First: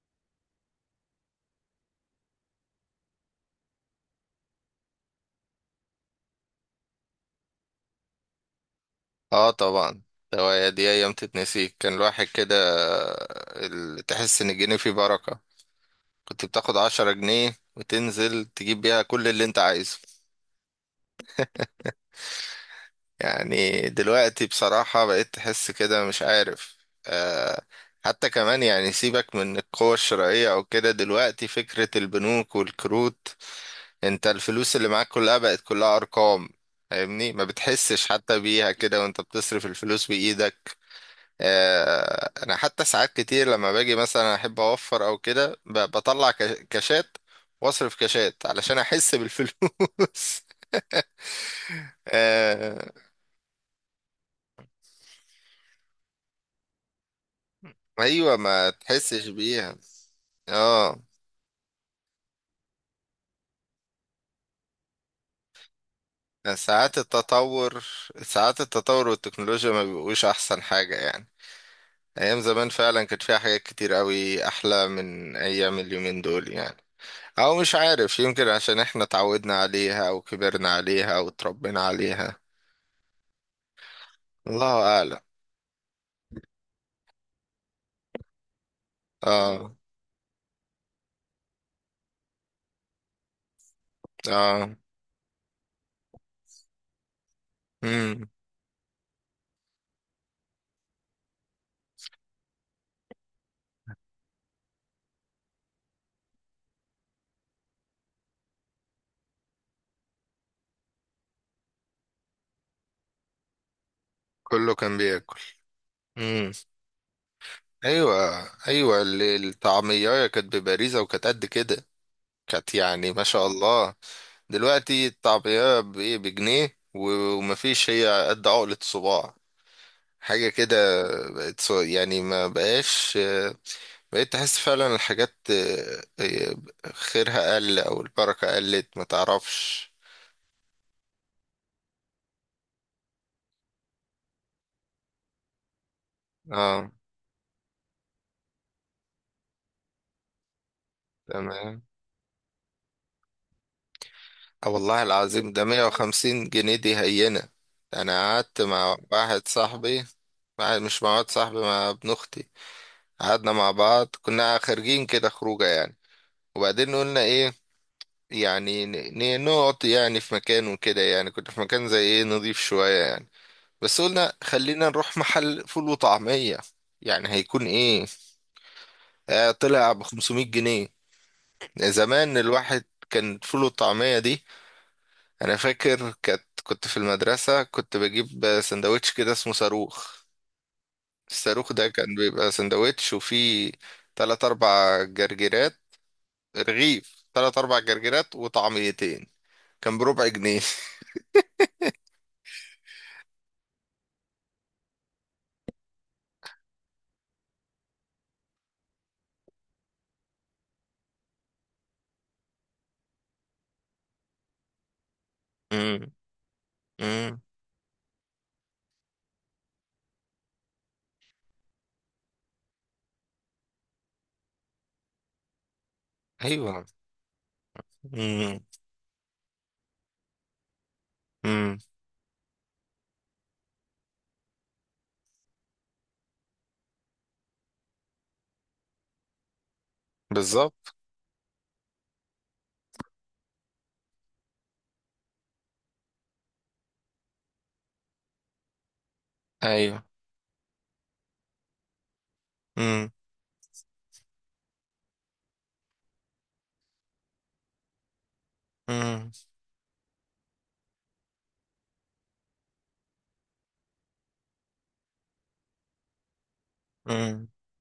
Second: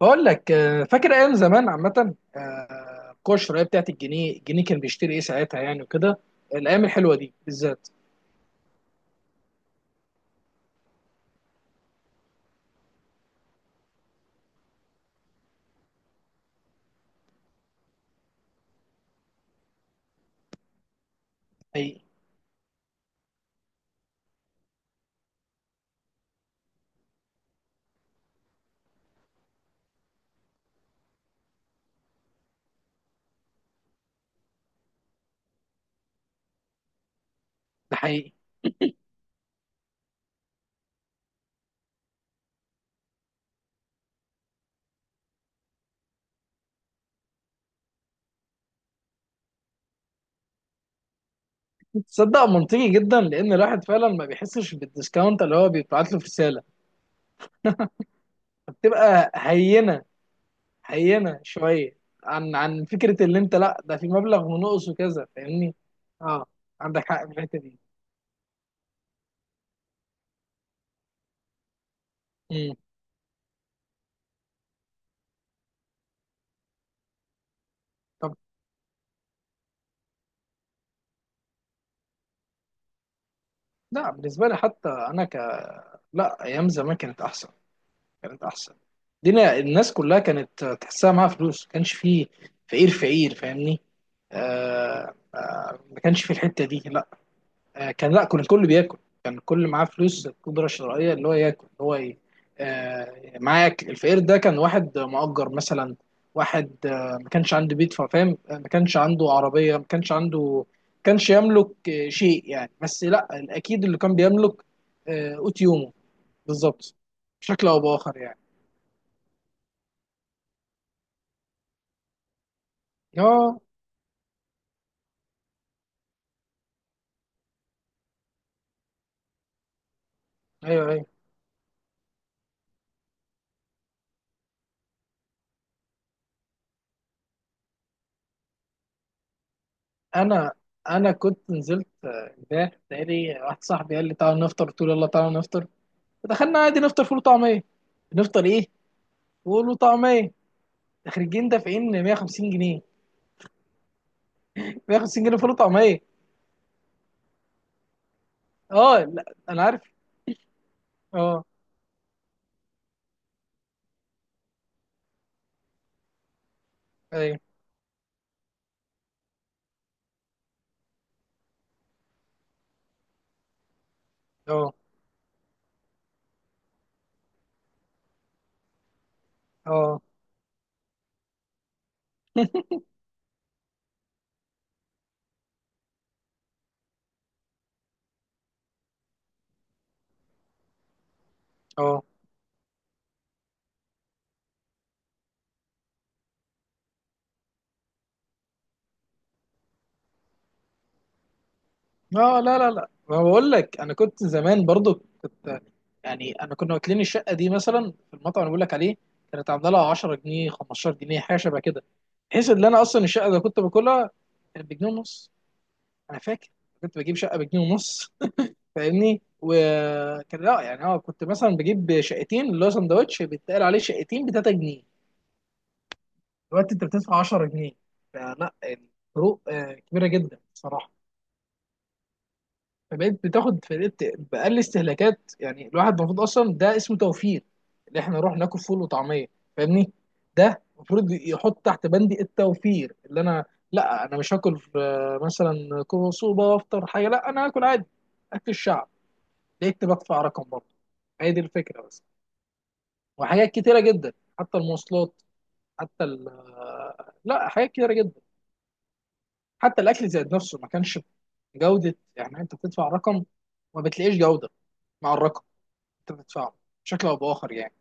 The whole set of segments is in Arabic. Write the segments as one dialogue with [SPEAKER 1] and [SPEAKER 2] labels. [SPEAKER 1] بقول لك، آه، فاكر ايام زمان عامه، آه، القوه الشرائيه بتاعت الجنيه كان بيشتري ايه ساعتها يعني وكده. الايام الحلوه دي بالذات.
[SPEAKER 2] اه طبعا. دي ايام تتنسي، كان الواحد كده تحس ان الجنيه فيه بركة. كنت بتاخد عشرة جنيه وتنزل تجيب بيها كل اللي انت عايزه.
[SPEAKER 1] حقيقي.
[SPEAKER 2] يعني دلوقتي بصراحة بقيت تحس كده مش عارف. آه، حتى كمان يعني سيبك من القوة الشرائية او كده، دلوقتي فكرة البنوك والكروت، انت الفلوس اللي معاك كلها بقت كلها ارقام. فاهمني؟ ما
[SPEAKER 1] ده
[SPEAKER 2] بتحسش
[SPEAKER 1] حقيقي.
[SPEAKER 2] حتى بيها كده وانت بتصرف الفلوس بإيدك. انا حتى ساعات كتير لما باجي مثلا احب اوفر او كده بطلع كاشات واصرف كاشات علشان احس بالفلوس.
[SPEAKER 1] تصدق
[SPEAKER 2] آه،
[SPEAKER 1] منطقي جدا لان الواحد فعلا ما بيحسش بالديسكاونت اللي هو بيبعت له في رساله،
[SPEAKER 2] ايوه، ما تحسش
[SPEAKER 1] فبتبقى
[SPEAKER 2] بيها.
[SPEAKER 1] هينه.
[SPEAKER 2] اه.
[SPEAKER 1] هينه شويه. عن فكره اللي انت، لا ده في مبلغ ونقص وكذا فاهمني. اه،
[SPEAKER 2] ساعات
[SPEAKER 1] عندك حق في الحته دي.
[SPEAKER 2] التطور، ساعات التطور والتكنولوجيا ما بيبقوش احسن حاجة يعني. ايام زمان
[SPEAKER 1] مم.
[SPEAKER 2] فعلا كانت فيها حاجات كتير قوي احلى من ايام اليومين دول يعني. او مش عارف،
[SPEAKER 1] طب،
[SPEAKER 2] يمكن عشان احنا اتعودنا عليها او كبرنا عليها او اتربينا عليها.
[SPEAKER 1] لا بالنسبه لي
[SPEAKER 2] الله
[SPEAKER 1] حتى
[SPEAKER 2] اعلم.
[SPEAKER 1] انا ك، لا ايام زمان كانت احسن. كانت احسن. دينا
[SPEAKER 2] اه.
[SPEAKER 1] الناس كلها كانت تحسها معاها فلوس، ما كانش فيه فقير فقير فاهمني.
[SPEAKER 2] اه.
[SPEAKER 1] آه آه، ما كانش في الحته دي لا. آه كان، لا
[SPEAKER 2] امم.
[SPEAKER 1] كان الكل بياكل. كان الكل معاه فلوس قدره شرائيه، اللي هو ياكل اللي هو ي-، آه معاه ياكل. الفقير ده كان واحد مؤجر مثلا، واحد ما كانش عنده بيت فاهم، آه، ما كانش عنده عربيه، ما كانش عنده، ما كانش يملك آه، شيء يعني، بس لا، اكيد اللي كان بيملك
[SPEAKER 2] كله كان
[SPEAKER 1] آه
[SPEAKER 2] بياكل.
[SPEAKER 1] قوت يومه.
[SPEAKER 2] امم.
[SPEAKER 1] بالظبط. بشكل او باخر يعني.
[SPEAKER 2] ايوه ايوه، الطعميه كانت بباريزه وكانت قد كده، كانت يعني ما شاء
[SPEAKER 1] اه،
[SPEAKER 2] الله. دلوقتي الطعميه بايه؟ بجنيه و ومفيش، هي قد عقله صباع، حاجه كده.
[SPEAKER 1] ايوه ايوه،
[SPEAKER 2] يعني ما بقاش، بقيت تحس فعلا الحاجات آه، خيرها قل او البركه قلت ما تعرفش.
[SPEAKER 1] انا انا كنت نزلت آه، امبارح تقريبا، واحد صاحبي قال لي تعالى نفطر، قلت له يلا تعالى نفطر. فدخلنا عادي
[SPEAKER 2] اه.
[SPEAKER 1] نفطر فول وطعميه. نفطر ايه؟ فول وطعميه. خارجين
[SPEAKER 2] تمام.
[SPEAKER 1] دافعين 150 جنيه.
[SPEAKER 2] آه والله
[SPEAKER 1] 150 جنيه فول
[SPEAKER 2] العظيم، ده
[SPEAKER 1] وطعميه.
[SPEAKER 2] 150 جنيه دي هينة. انا قعدت مع
[SPEAKER 1] اه لا
[SPEAKER 2] واحد
[SPEAKER 1] انا عارف.
[SPEAKER 2] صاحبي، مش مع واحد
[SPEAKER 1] اه،
[SPEAKER 2] صاحبي، مع ابن اختي. قعدنا مع بعض، كنا خارجين كده خروجه يعني. وبعدين قلنا
[SPEAKER 1] ايوه،
[SPEAKER 2] ايه، يعني نقعد يعني في مكان وكده، يعني كنا في مكان زي ايه نضيف شوية يعني. بس قلنا
[SPEAKER 1] اه
[SPEAKER 2] خلينا نروح محل فول وطعمية، يعني هيكون ايه. آه، طلع
[SPEAKER 1] اه
[SPEAKER 2] ب 500 جنيه. زمان الواحد كان فول وطعمية دي، انا فاكر كانت، كنت في المدرسة كنت بجيب سندوتش كده اسمه صاروخ. الصاروخ ده
[SPEAKER 1] اه
[SPEAKER 2] كان بيبقى سندوتش وفيه تلات اربع جرجيرات، رغيف تلات اربع جرجيرات وطعميتين، كان بربع جنيه.
[SPEAKER 1] اه، لا لا لا، ما بقول لك انا كنت زمان برضو كنت، يعني انا كنا واكلين الشقه دي مثلا في المطعم اللي بقول لك عليه، كانت عامله لها 10 جنيه 15 جنيه، حاجه شبه كده، بحيث ان انا اصلا الشقه اللي كنت باكلها كانت بجنيه ونص.
[SPEAKER 2] امم.
[SPEAKER 1] انا فاكر كنت بجيب شقه
[SPEAKER 2] امم.
[SPEAKER 1] بجنيه ونص. فاهمني، وكان لا يعني اه، كنت مثلا بجيب شقتين اللي هو سندوتش بيتقال عليه شقتين ب 3 جنيه. دلوقتي
[SPEAKER 2] ايوه.
[SPEAKER 1] انت بتدفع 10 جنيه. فلا،
[SPEAKER 2] امم.
[SPEAKER 1] الفروق آه، كبيره جدا بصراحه.
[SPEAKER 2] امم.
[SPEAKER 1] فبقيت بتاخد فرقت بأقل استهلاكات، يعني الواحد المفروض اصلا ده اسمه توفير، اللي احنا نروح ناكل فول وطعميه. فاهمني، ده
[SPEAKER 2] بالظبط.
[SPEAKER 1] المفروض يحط تحت بندي التوفير، اللي انا، لا انا مش هاكل في- مثلا كوسوبه وافطر حاجه، لا انا هاكل عادي اكل الشعب، لقيت
[SPEAKER 2] ايوه.
[SPEAKER 1] بدفع رقم برضه. هي دي الفكره بس.
[SPEAKER 2] امم.
[SPEAKER 1] وحاجات كتيره جدا، حتى المواصلات، حتى ال-، لا حاجات كتيره جدا.
[SPEAKER 2] امم.
[SPEAKER 1] حتى الاكل زاد نفسه، ما كانش جوده، يعني انت بتدفع رقم وما بتلاقيش جوده مع الرقم انت بتدفعه، بشكل او
[SPEAKER 2] امم.
[SPEAKER 1] باخر يعني.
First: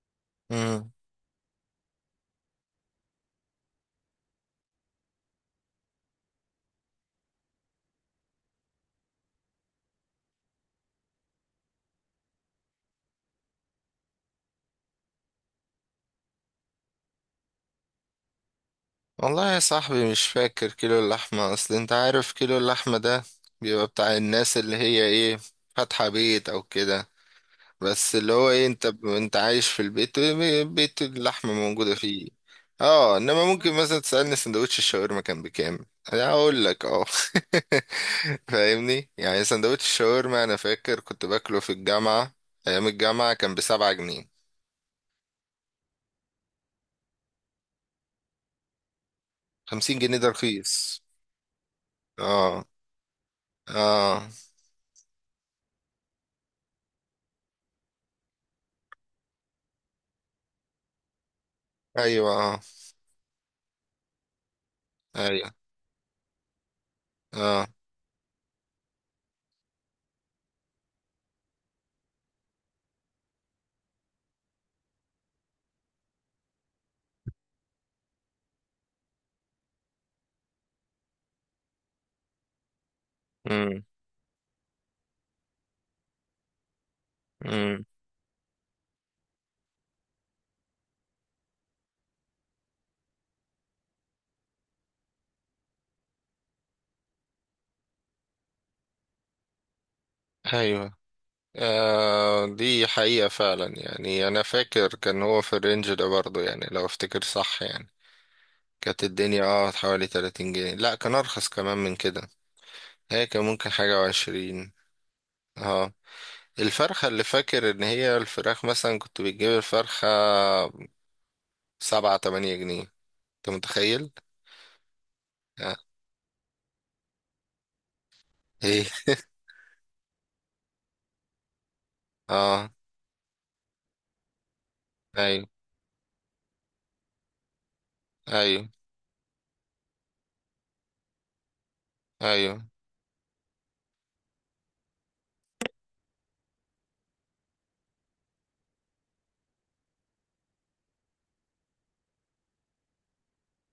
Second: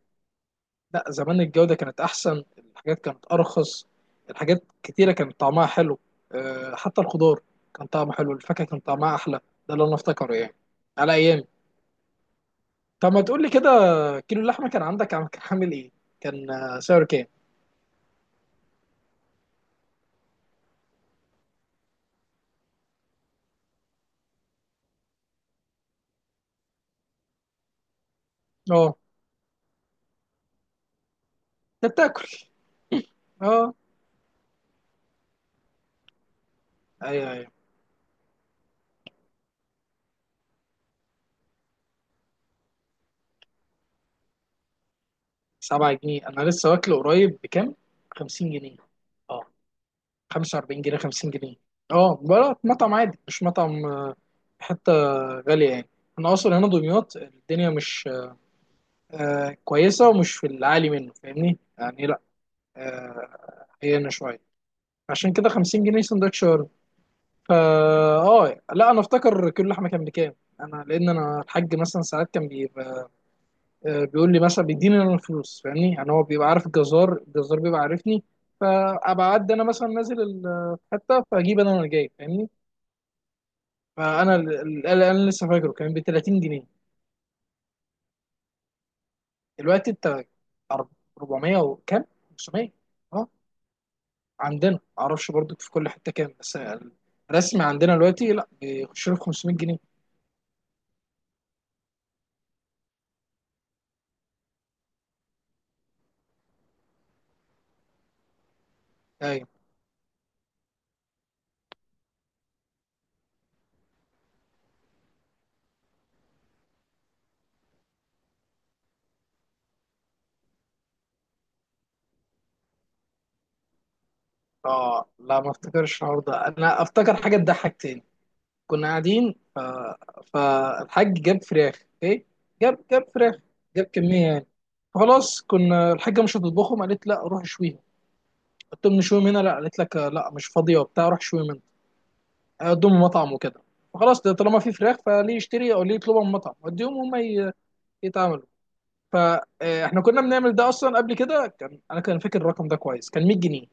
[SPEAKER 2] امم.
[SPEAKER 1] لا زمان الجوده كانت احسن، الحاجات كانت ارخص، الحاجات كتيره كانت طعمها حلو. أه حتى الخضار كان طعمه حلو، الفاكهه كان طعمها احلى. ده اللي انا افتكره يعني على ايامي. طب ما تقول لي كده، كيلو اللحمه كان عندك عم-، كان عامل ايه؟ كان آه، سعره كام؟
[SPEAKER 2] والله يا صاحبي مش فاكر كيلو اللحمة، اصل انت عارف كيلو اللحمة ده بيبقى بتاع الناس اللي هي ايه، فاتحة بيت او كده، بس اللي هو ايه، انت
[SPEAKER 1] اه،
[SPEAKER 2] انت عايش في البيت، بيت اللحمة
[SPEAKER 1] انت
[SPEAKER 2] موجودة
[SPEAKER 1] بتاكل.
[SPEAKER 2] فيه. اه، انما ممكن
[SPEAKER 1] اه،
[SPEAKER 2] مثلا تسألني سندوتش الشاورما كان بكام، انا اقول لك. اه.
[SPEAKER 1] ايوه ايوه.
[SPEAKER 2] فاهمني؟ يعني سندوتش الشاورما انا فاكر كنت باكله في الجامعة، ايام الجامعة كان بسبعة جنيه.
[SPEAKER 1] 7 جنيه؟ انا لسه واكله قريب بكام؟ 50 جنيه. اه.
[SPEAKER 2] خمسين جنيه ده
[SPEAKER 1] 45 جنيه،
[SPEAKER 2] رخيص.
[SPEAKER 1] 50 جنيه. اه، بلا
[SPEAKER 2] اه.
[SPEAKER 1] مطعم عادي مش مطعم، آه،
[SPEAKER 2] اه.
[SPEAKER 1] حتة غالية يعني. انا اصلا هنا دمياط، الدنيا مش آه، كويسة ومش في العالي منه فاهمني يعني، لا
[SPEAKER 2] ايوه. اه.
[SPEAKER 1] آه، هي هنا شوية. عشان كده
[SPEAKER 2] ايوه.
[SPEAKER 1] 50 جنيه سندوتش وارد. فا،
[SPEAKER 2] اه.
[SPEAKER 1] اه لا انا افتكر كيلو لحمة كان بكام. انا، لان انا الحاج مثلا ساعات كان بيبقى، آه، بيقول لي مثلا بيديني انا الفلوس، فاهمني، يعني هو بيبقى عارف الجزار، الجزار بيبقى عارفني، فابقى اعدي انا مثلا نازل ال- حته فاجيب انا وانا جاي فاهمني.
[SPEAKER 2] امم.
[SPEAKER 1] فانا ال- ال- ال- انا لسه فاكره كان ب 30 جنيه.
[SPEAKER 2] امم.
[SPEAKER 1] دلوقتي انت أر-، 400 وكام، 500. اه عندنا معرفش برضو في كل حته كام، بس الرسمي عندنا دلوقتي لا بيخش له في 500 جنيه.
[SPEAKER 2] ايوه. آه، دي حقيقة فعلا يعني، أنا فاكر كان هو في الرينج ده برضه يعني، لو أفتكر صح يعني كانت الدنيا
[SPEAKER 1] ايوه.
[SPEAKER 2] اه حوالي 30 جنيه، لا كان أرخص كمان من كده، هي كان ممكن حاجة وعشرين. اه. الفرخة اللي فاكر إن هي الفراخ مثلا، كنت بتجيب الفرخة سبعة تمانية جنيه. أنت متخيل؟
[SPEAKER 1] اه لا ما
[SPEAKER 2] آه.
[SPEAKER 1] افتكرش الحوار ده، انا افتكر حاجه تضحك تاني.
[SPEAKER 2] إيه؟
[SPEAKER 1] كنا قاعدين ف... فالحاج جاب فراخ اوكي،
[SPEAKER 2] اه.
[SPEAKER 1] جاب فراخ، جاب كميه يعني. فخلاص
[SPEAKER 2] أيوه.
[SPEAKER 1] كنا، الحاجه مش هتطبخهم، قالت لا روح شويهم.
[SPEAKER 2] أيوه.
[SPEAKER 1] قلت لهم نشويهم هنا، لا قالت لك آه، لا مش فاضيه وبتاع، روح شويهم هنا.
[SPEAKER 2] أيوه.
[SPEAKER 1] اقدم مطعم وكده. فخلاص طالما في فراخ، فليه يشتري او ليه يطلبها من مطعم، وديهم هم ي- يتعاملوا. فاحنا كنا بنعمل ده اصلا قبل كده، كان انا كان فاكر الرقم ده كويس، كان 100 جنيه.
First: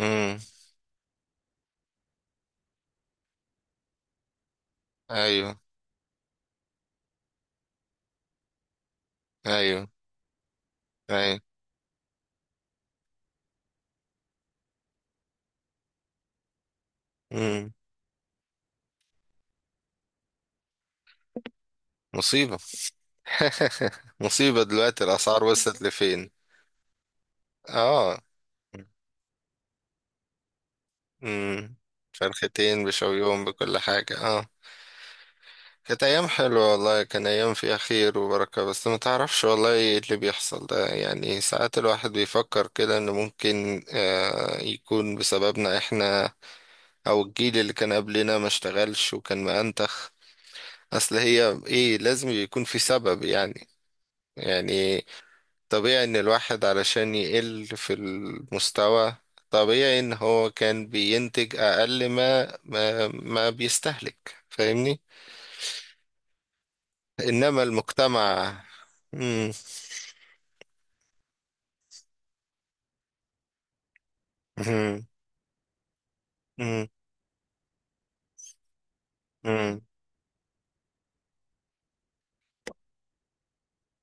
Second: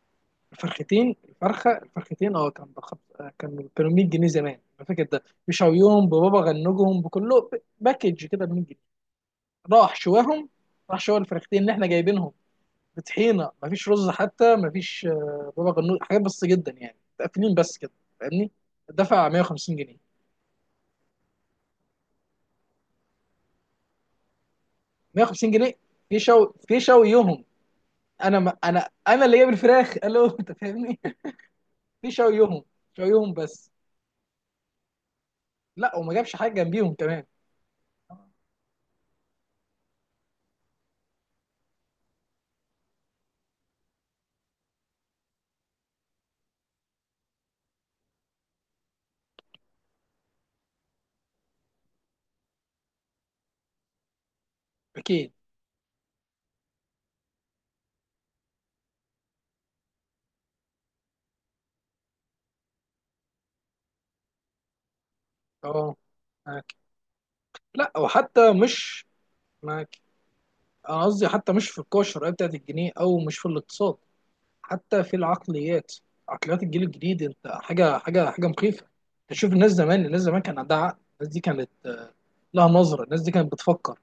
[SPEAKER 2] أمم.
[SPEAKER 1] الفرختين الفرخه الفرختين اه كان بخ...، كان كانوا 100 جنيه زمان انا فاكر، ده
[SPEAKER 2] أيوه.
[SPEAKER 1] بشويهم ببابا غنوجهم بكله ب- باكج كده ب 100 جنيه.
[SPEAKER 2] أيوه.
[SPEAKER 1] راح شواهم، راح شوى
[SPEAKER 2] أيوه.
[SPEAKER 1] الفرختين اللي احنا جايبينهم بطحينه، مفيش رز، حتى مفيش آه، بابا غنوج، حاجات بس جدا يعني، متقفلين
[SPEAKER 2] أمم.
[SPEAKER 1] بس كده فاهمني. دفع 150 جنيه.
[SPEAKER 2] مصيبة. مصيبة دلوقتي الأسعار
[SPEAKER 1] 150 جنيه
[SPEAKER 2] وصلت
[SPEAKER 1] في
[SPEAKER 2] لفين.
[SPEAKER 1] شو، في شويهم.
[SPEAKER 2] اه.
[SPEAKER 1] انا ما انا، انا اللي جايب الفراخ الو انت فاهمني.
[SPEAKER 2] امم.
[SPEAKER 1] في شويهم.
[SPEAKER 2] فرختين
[SPEAKER 1] شويهم
[SPEAKER 2] بشويهم
[SPEAKER 1] بس.
[SPEAKER 2] بكل حاجة؟ اه.
[SPEAKER 1] لا
[SPEAKER 2] كانت
[SPEAKER 1] وما
[SPEAKER 2] أيام
[SPEAKER 1] جابش حاجه
[SPEAKER 2] حلوة
[SPEAKER 1] جنبيهم
[SPEAKER 2] والله،
[SPEAKER 1] كمان.
[SPEAKER 2] كان أيام فيها خير وبركة. بس ما تعرفش والله إيه اللي بيحصل ده يعني. ساعات الواحد بيفكر كده إنه ممكن آه يكون بسببنا إحنا، أو الجيل اللي كان قبلنا ما اشتغلش وكان مأنتخ. أصل هي إيه، لازم يكون في سبب يعني. يعني
[SPEAKER 1] اكيد.
[SPEAKER 2] طبيعي ان الواحد علشان يقل في المستوى، طبيعي ان هو كان بينتج اقل ما بيستهلك. فاهمني؟
[SPEAKER 1] اه، معاك.
[SPEAKER 2] انما
[SPEAKER 1] لا، وحتى
[SPEAKER 2] المجتمع.
[SPEAKER 1] مش
[SPEAKER 2] مم.
[SPEAKER 1] معاك، انا قصدي حتى مش في القوى الشرائيه بتاعت الجنيه او مش في الاقتصاد، حتى
[SPEAKER 2] مم.
[SPEAKER 1] في العقليات. عقليات الجيل
[SPEAKER 2] مم.
[SPEAKER 1] الجديد انت، حاجه مخيفه. تشوف الناس
[SPEAKER 2] مم.
[SPEAKER 1] زمان، الناس زمان كان عندها عقل، الناس دي كانت لها نظره، الناس دي كانت بتفكر.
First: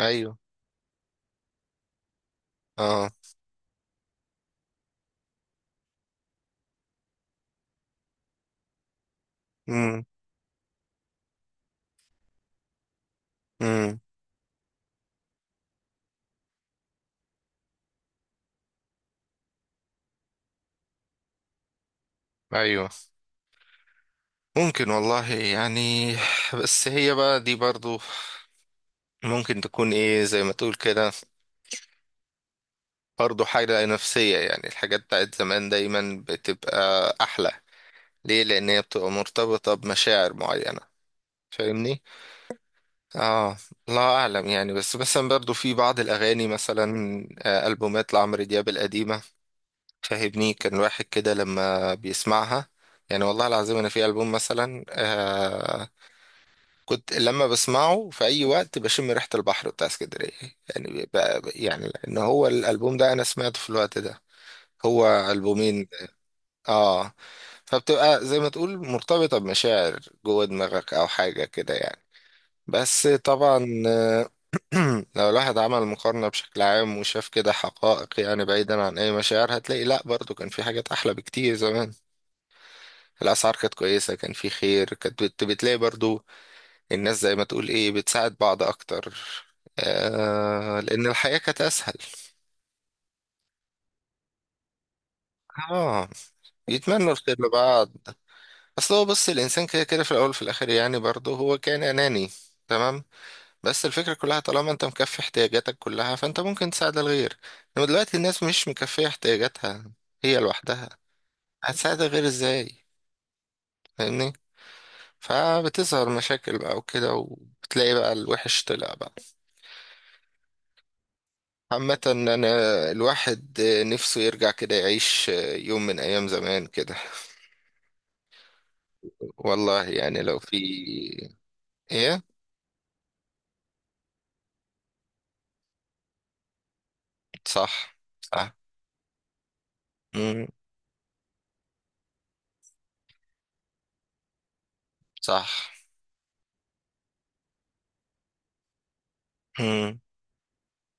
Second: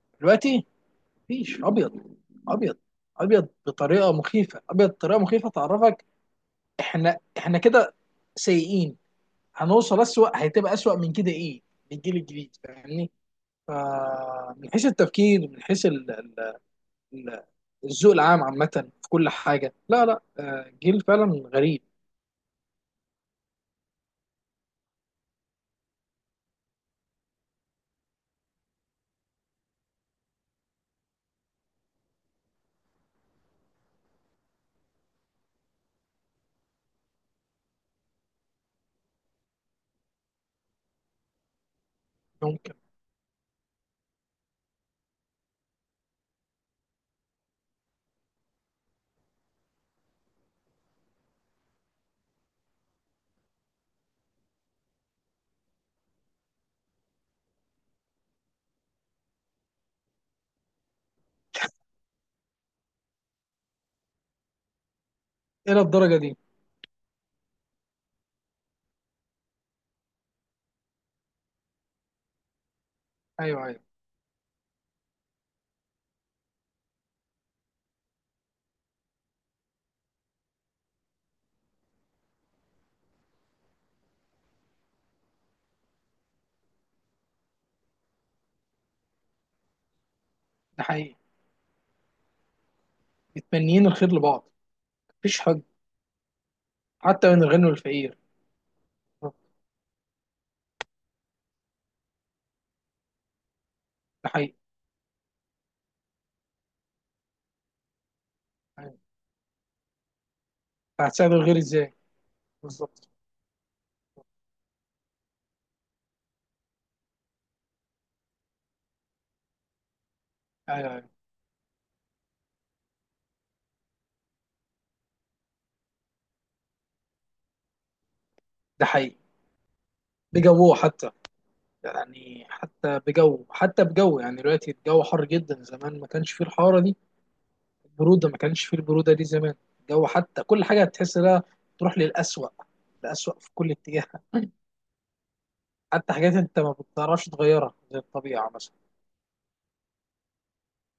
[SPEAKER 2] ايوه.
[SPEAKER 1] دلوقتي مفيش ابيض، ابيض،
[SPEAKER 2] اه.
[SPEAKER 1] ابيض بطريقه مخيفه. ابيض بطريقه مخيفه، تعرفك احنا كده سيئين، هنوصل
[SPEAKER 2] مم.
[SPEAKER 1] اسوأ، هتبقى اسوأ من كده ايه للجيل الجديد فاهمني.
[SPEAKER 2] مم.
[SPEAKER 1] فمن حيث التفكير، من حيث ال- ال- ال- الذوق العام عامه في كل حاجه، لا لا، آه، جيل فعلا غريب.
[SPEAKER 2] ايوه. ممكن والله يعني. بس هي بقى دي برضو ممكن تكون ايه، زي ما تقول كده، برضو حاجة نفسية يعني. الحاجات بتاعت زمان دايما بتبقى احلى، ليه؟ لان هي بتبقى مرتبطه بمشاعر معينه، فاهمني؟
[SPEAKER 1] ممكن.
[SPEAKER 2] اه. الله اعلم يعني، بس مثلا برضو في بعض الاغاني مثلا، آه، البومات لعمرو دياب القديمه، فاهمني؟ كان واحد كده لما بيسمعها، يعني والله العظيم انا في البوم مثلا آه، كنت لما بسمعه في اي وقت بشم ريحه البحر بتاع اسكندريه يعني، بقى يعني لان هو الالبوم ده انا سمعته في الوقت ده، هو
[SPEAKER 1] الى
[SPEAKER 2] البومين.
[SPEAKER 1] الدرجه دي؟
[SPEAKER 2] اه. فبتبقى زي ما تقول مرتبطة بمشاعر جوه دماغك أو حاجة كده يعني. بس
[SPEAKER 1] ايوه
[SPEAKER 2] طبعا
[SPEAKER 1] ايوه.
[SPEAKER 2] آه، لو الواحد عمل مقارنة بشكل عام وشاف كده حقائق يعني بعيدا عن أي مشاعر، هتلاقي لأ برضو كان في حاجات أحلى بكتير زمان. الأسعار كانت كويسة، كان في خير، بتلاقي برضو الناس زي ما تقول إيه، بتساعد بعض أكتر، آه
[SPEAKER 1] ده
[SPEAKER 2] لأن
[SPEAKER 1] حقيقي،
[SPEAKER 2] الحياة كانت أسهل.
[SPEAKER 1] متمنيين الخير لبعض، مفيش حد.
[SPEAKER 2] اه. يتمنوا
[SPEAKER 1] حتى
[SPEAKER 2] الخير
[SPEAKER 1] من الغني
[SPEAKER 2] لبعض.
[SPEAKER 1] والفقير.
[SPEAKER 2] اصل هو بص، الانسان كده كده في الاول وفي الاخر يعني برضه هو كان اناني، تمام، بس الفكره
[SPEAKER 1] ده
[SPEAKER 2] كلها
[SPEAKER 1] حقيقي.
[SPEAKER 2] طالما انت مكفي احتياجاتك كلها فانت ممكن تساعد الغير. انما دلوقتي الناس مش
[SPEAKER 1] أيوة.
[SPEAKER 2] مكفيه احتياجاتها هي لوحدها،
[SPEAKER 1] فهتساعد الغير ازاي؟
[SPEAKER 2] هتساعد الغير ازاي؟
[SPEAKER 1] بالظبط.
[SPEAKER 2] فاهمني؟ فبتظهر مشاكل بقى وكده، وبتلاقي بقى الوحش طلع بقى.
[SPEAKER 1] ايوه ايوه.
[SPEAKER 2] عامة أنا، الواحد نفسه يرجع كده يعيش يوم من أيام زمان كده،
[SPEAKER 1] ده حقيقي.
[SPEAKER 2] والله يعني لو في.
[SPEAKER 1] بجوه حتى،
[SPEAKER 2] إيه.
[SPEAKER 1] يعني حتى بجو، حتى بجو، يعني دلوقتي الجو حر جدا، زمان ما كانش فيه الحرارة دي،
[SPEAKER 2] صح.
[SPEAKER 1] البرودة ما
[SPEAKER 2] صح.
[SPEAKER 1] كانش فيه البرودة دي زمان. الجو، حتى
[SPEAKER 2] مم.
[SPEAKER 1] كل حاجة هتحس لها تروح للأسوأ، الأسوأ في كل اتجاه.
[SPEAKER 2] صح.
[SPEAKER 1] حتى حاجات انت ما بتعرفش تغيرها زي الطبيعة مثلا.
[SPEAKER 2] مم.